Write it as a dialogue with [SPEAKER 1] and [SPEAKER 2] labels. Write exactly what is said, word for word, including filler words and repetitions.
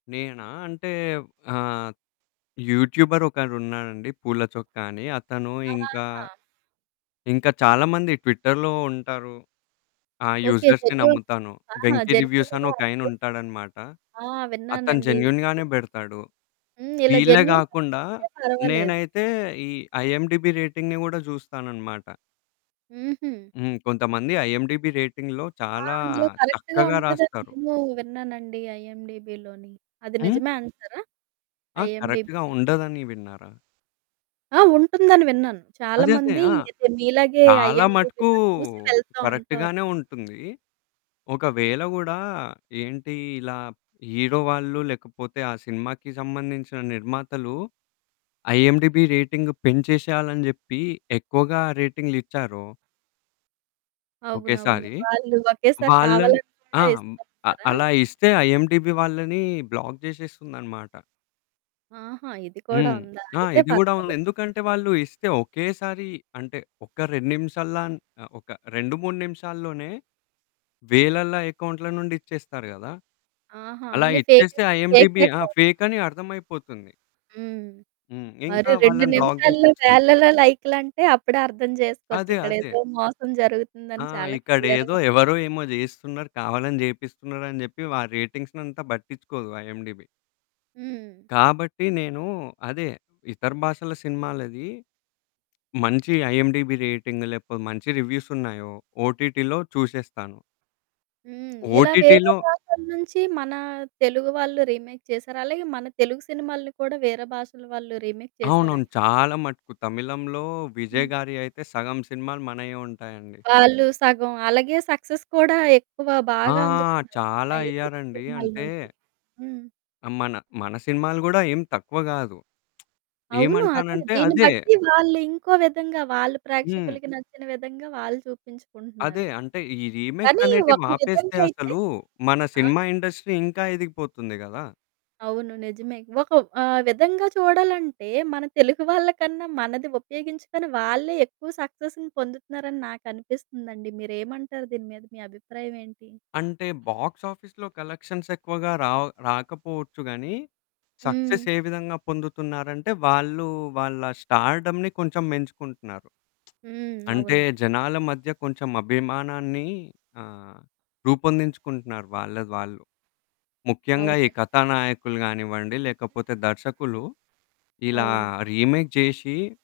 [SPEAKER 1] నేనా అంటే ఆహ్, యూట్యూబరోకరున్నాడండి పూల చొక్క అని, అతను ఇంక,
[SPEAKER 2] ఆహా!
[SPEAKER 1] ఇంక చాలా మంది ట్విట్టర్‌లో ఉంటారు. ఆ!
[SPEAKER 2] ఓకే.
[SPEAKER 1] యూజర్స్‌ని
[SPEAKER 2] జెన్యూన్
[SPEAKER 1] నమ్ముతాను.
[SPEAKER 2] ఆహా!
[SPEAKER 1] వెంకి రివ్యూసని
[SPEAKER 2] జెన్యూన్‌‌గా
[SPEAKER 1] ఒకాయన
[SPEAKER 2] అనిపిస్తా
[SPEAKER 1] ఉంటాడన్నమాట,
[SPEAKER 2] ఆ!
[SPEAKER 1] అతను
[SPEAKER 2] విన్నానండి.
[SPEAKER 1] జెన్యూన్‌గానే
[SPEAKER 2] యెస్.
[SPEAKER 1] బెడతాడు.
[SPEAKER 2] హ్మ్. ఇలా
[SPEAKER 1] వీళ్ళే
[SPEAKER 2] జెన్యూన్‌గా
[SPEAKER 1] కాకుండా
[SPEAKER 2] చెప్తే పర్వాలేదు.
[SPEAKER 1] నేనైతే ఈ ఐఎండీబీ రేటింగ్‌ని గూడా జుస్తానన్నమాట.
[SPEAKER 2] హుహు.
[SPEAKER 1] హ్మ్. కొంతమంది ఐఎండీబీ రేటింగ్‌లో
[SPEAKER 2] ఆ!
[SPEAKER 1] చాలా
[SPEAKER 2] అందులో కరెక్ట్‌గా
[SPEAKER 1] చక్కగా
[SPEAKER 2] ఉంటదన్ని
[SPEAKER 1] రాస్తారు.
[SPEAKER 2] నేను విన్నానండి ఐఎండీబిలోని. అది
[SPEAKER 1] హ్మ్?
[SPEAKER 2] నిజమే అంటారా?
[SPEAKER 1] ఆ! కరెక్ట్‌గా
[SPEAKER 2] ఐఎండీబీ‌ది.
[SPEAKER 1] ఉండదని విన్నారా?
[SPEAKER 2] ఆ! ఉంటుందని విన్నాను. చాలా
[SPEAKER 1] అదే అదే
[SPEAKER 2] మంది
[SPEAKER 1] ఆ!
[SPEAKER 2] ఇది మీలాగే
[SPEAKER 1] చాలా మటుకు
[SPEAKER 2] ఐఎండీబీ‌లో చూసి వెళ్తా ఉంటారు.
[SPEAKER 1] కరెక్ట్‌గానే ఉంటుంది. ఒకవేళ గూడా ఏంటి ఇలా హీరో వాళ్ళు, లేకపోతే ఆ సినిమాకి సంబంధించిన నిర్మాతలు ఐఎండీబీ రేటింగ్ పెంచేసేయాలని అని జేప్పి ఎక్కువగా రేటింగ్‌లిచ్చారో...
[SPEAKER 2] అవునవును.
[SPEAKER 1] ఒకేసారి
[SPEAKER 2] వాళ్ళు ఒకేసారి
[SPEAKER 1] వాళ్ళని
[SPEAKER 2] కావాలని
[SPEAKER 1] ఆ!
[SPEAKER 2] కూడా
[SPEAKER 1] హ్మ్. అ
[SPEAKER 2] ఇస్తుంటారా?
[SPEAKER 1] అలా ఇస్తే ఐఎండీబీ వాళ్ళని బ్లాక్ జేసేస్తుందన్నమాట.
[SPEAKER 2] ఆహా! ఇది కూడా
[SPEAKER 1] హ్మ్.
[SPEAKER 2] ఉందా?
[SPEAKER 1] ఆ!
[SPEAKER 2] అయితే
[SPEAKER 1] ఇది కూడా ఉంది.
[SPEAKER 2] పర్వాలేదు.
[SPEAKER 1] ఎందుకంటే వాళ్ళు ఇస్తే ఒకేసారి అంటే ఒక రెండు నిమిషాల‌న్ ఆ! ఒక రెండు మూడు నిమిషాల్లోనే వేలల అకౌంట్‌ల నుండి ఇచ్చేస్తారు గదా!
[SPEAKER 2] ఆహా!
[SPEAKER 1] అలా
[SPEAKER 2] అన్ని ఫేకే
[SPEAKER 1] ఇచ్చేస్తే
[SPEAKER 2] ఫేక్
[SPEAKER 1] ఐఎండీబీ ఆ!
[SPEAKER 2] అకౌంట్లు.
[SPEAKER 1] ఫేకని అర్థం అయిపోతుంది.
[SPEAKER 2] హ్మ్.
[SPEAKER 1] హ్మ్.
[SPEAKER 2] మరి
[SPEAKER 1] ఇంకా
[SPEAKER 2] రెండు
[SPEAKER 1] వాళ్ళని బ్లాక్
[SPEAKER 2] నిమిషాల్లో
[SPEAKER 1] జేసేస్తుంది.
[SPEAKER 2] వేలలో లైక్‌లంటే అప్పుడే అర్థం చేసుకోవచ్చు.
[SPEAKER 1] అదే.
[SPEAKER 2] ఇక్కడ
[SPEAKER 1] అదే.
[SPEAKER 2] ఏదో మోసం
[SPEAKER 1] ఆ!
[SPEAKER 2] జరుగుతుందని చాలా
[SPEAKER 1] ఇక్కడేదో
[SPEAKER 2] క్లియర్‌గా
[SPEAKER 1] ఎవరో ఏమో జేయిస్తున్నారు, కావాలని జేపిస్తున్నారని చెప్పి వా రేటింగ్సనంతా పట్టించుకోదు ఐఎండీబీ.
[SPEAKER 2] హ్మ్.
[SPEAKER 1] కాబట్టి, నేను అదే ఇతర భాషల సినిమాలది. మంచి ఐఎండీబీ రేటింగ్ లేకపోతే మంచి రివ్యూసున్నాయో, ఓటిటిలో చుసేస్తాను.
[SPEAKER 2] హ్మ్. ఇలా వేరే
[SPEAKER 1] ఓటిటిలో
[SPEAKER 2] భాషల నుంచి మన తెలుగు వాళ్ళు రీమేక్ చేశారలాగే, మన తెలుగు సినిమాల్ని కూడా వేరే భాషల వాళ్ళు రీమేక్
[SPEAKER 1] అవును అవును.
[SPEAKER 2] చేసారనీ
[SPEAKER 1] చాలా మటుకు తమిళంలో విజయ్
[SPEAKER 2] హ్మ్.
[SPEAKER 1] గారి అయితే సగం సినిమాలు మనయే ఉంటాయండి.
[SPEAKER 2] వాళ్ళు సగం అలాగే సక్సెస్ కూడా ఎక్కువ
[SPEAKER 1] ఆ!
[SPEAKER 2] బాగా అందుకున్నారు.
[SPEAKER 1] చాలా
[SPEAKER 2] మన ఈ తెలుగు
[SPEAKER 1] అయ్యారండి. అంటే
[SPEAKER 2] సినిమాలనుండి. హ్మ్.
[SPEAKER 1] ఆ! మన మన సినిమాలు గూడా ఏం తక్కువ గాదు.
[SPEAKER 2] అవును. అదే
[SPEAKER 1] ఏమంటానంటే
[SPEAKER 2] దీన్ని
[SPEAKER 1] అదే
[SPEAKER 2] బట్టి వాళ్లీంకో విధంగా వాళ్ళు
[SPEAKER 1] హ్మ్.
[SPEAKER 2] ప్రేక్షకులకి నచ్చిన విధంగా వాళ్ళు
[SPEAKER 1] అదే
[SPEAKER 2] చూపించుకుంటున్నారు.
[SPEAKER 1] అంటే ఈ
[SPEAKER 2] కానీ ఒక
[SPEAKER 1] రీమేక్సనేటివాపేస్తే
[SPEAKER 2] విధంగైతే
[SPEAKER 1] అసలు మన
[SPEAKER 2] ఆ!
[SPEAKER 1] సినిమా ఇండస్ట్రీ ఇంక ఎదిగిపోతుంది గదా!
[SPEAKER 2] అవును. నిజమే ఒక ఆహ్, విధంగా చూడాలంటే మన తెలుగు వాళ్ళకన్నా మనది ఉపయోగించుకుని వాళ్ళే ఎక్కువ సక్సెస్‌ని పొందుతున్నారని నాకనిపిస్తుందండి, మీరేమంటారు? దీని మీద మీ అభిప్రాయం ఏంటి?
[SPEAKER 1] అంటే బాక్స్ ఆఫీస్‌లో కలెక్షన్సేక్కువగా రావ్ రాకపోవచ్చు గానీ
[SPEAKER 2] హ్మ్.
[SPEAKER 1] సక్సెస్ ఏ విధంగా పొందుతున్నారంటే, వాళ్ళు వాళ్ళ స్టార్డమ్‌ని కొంచెం పెంచుకుంటున్నారు.
[SPEAKER 2] హ్మ్.
[SPEAKER 1] అంటే
[SPEAKER 2] అవును.
[SPEAKER 1] జనాల మధ్య కొంచెం అభిమానాన్ని ఆహ్, రూపొందించుకుంటున్నారు వాళ్ళది వాళ్ళు. ముఖ్యంగా ఈ
[SPEAKER 2] అవునం
[SPEAKER 1] కథానాయకులు కానివ్వండి,
[SPEAKER 2] హ్మ్.
[SPEAKER 1] లేకపోతే దర్శకులు ఇలా
[SPEAKER 2] అవును.
[SPEAKER 1] రీమేక్ జేసి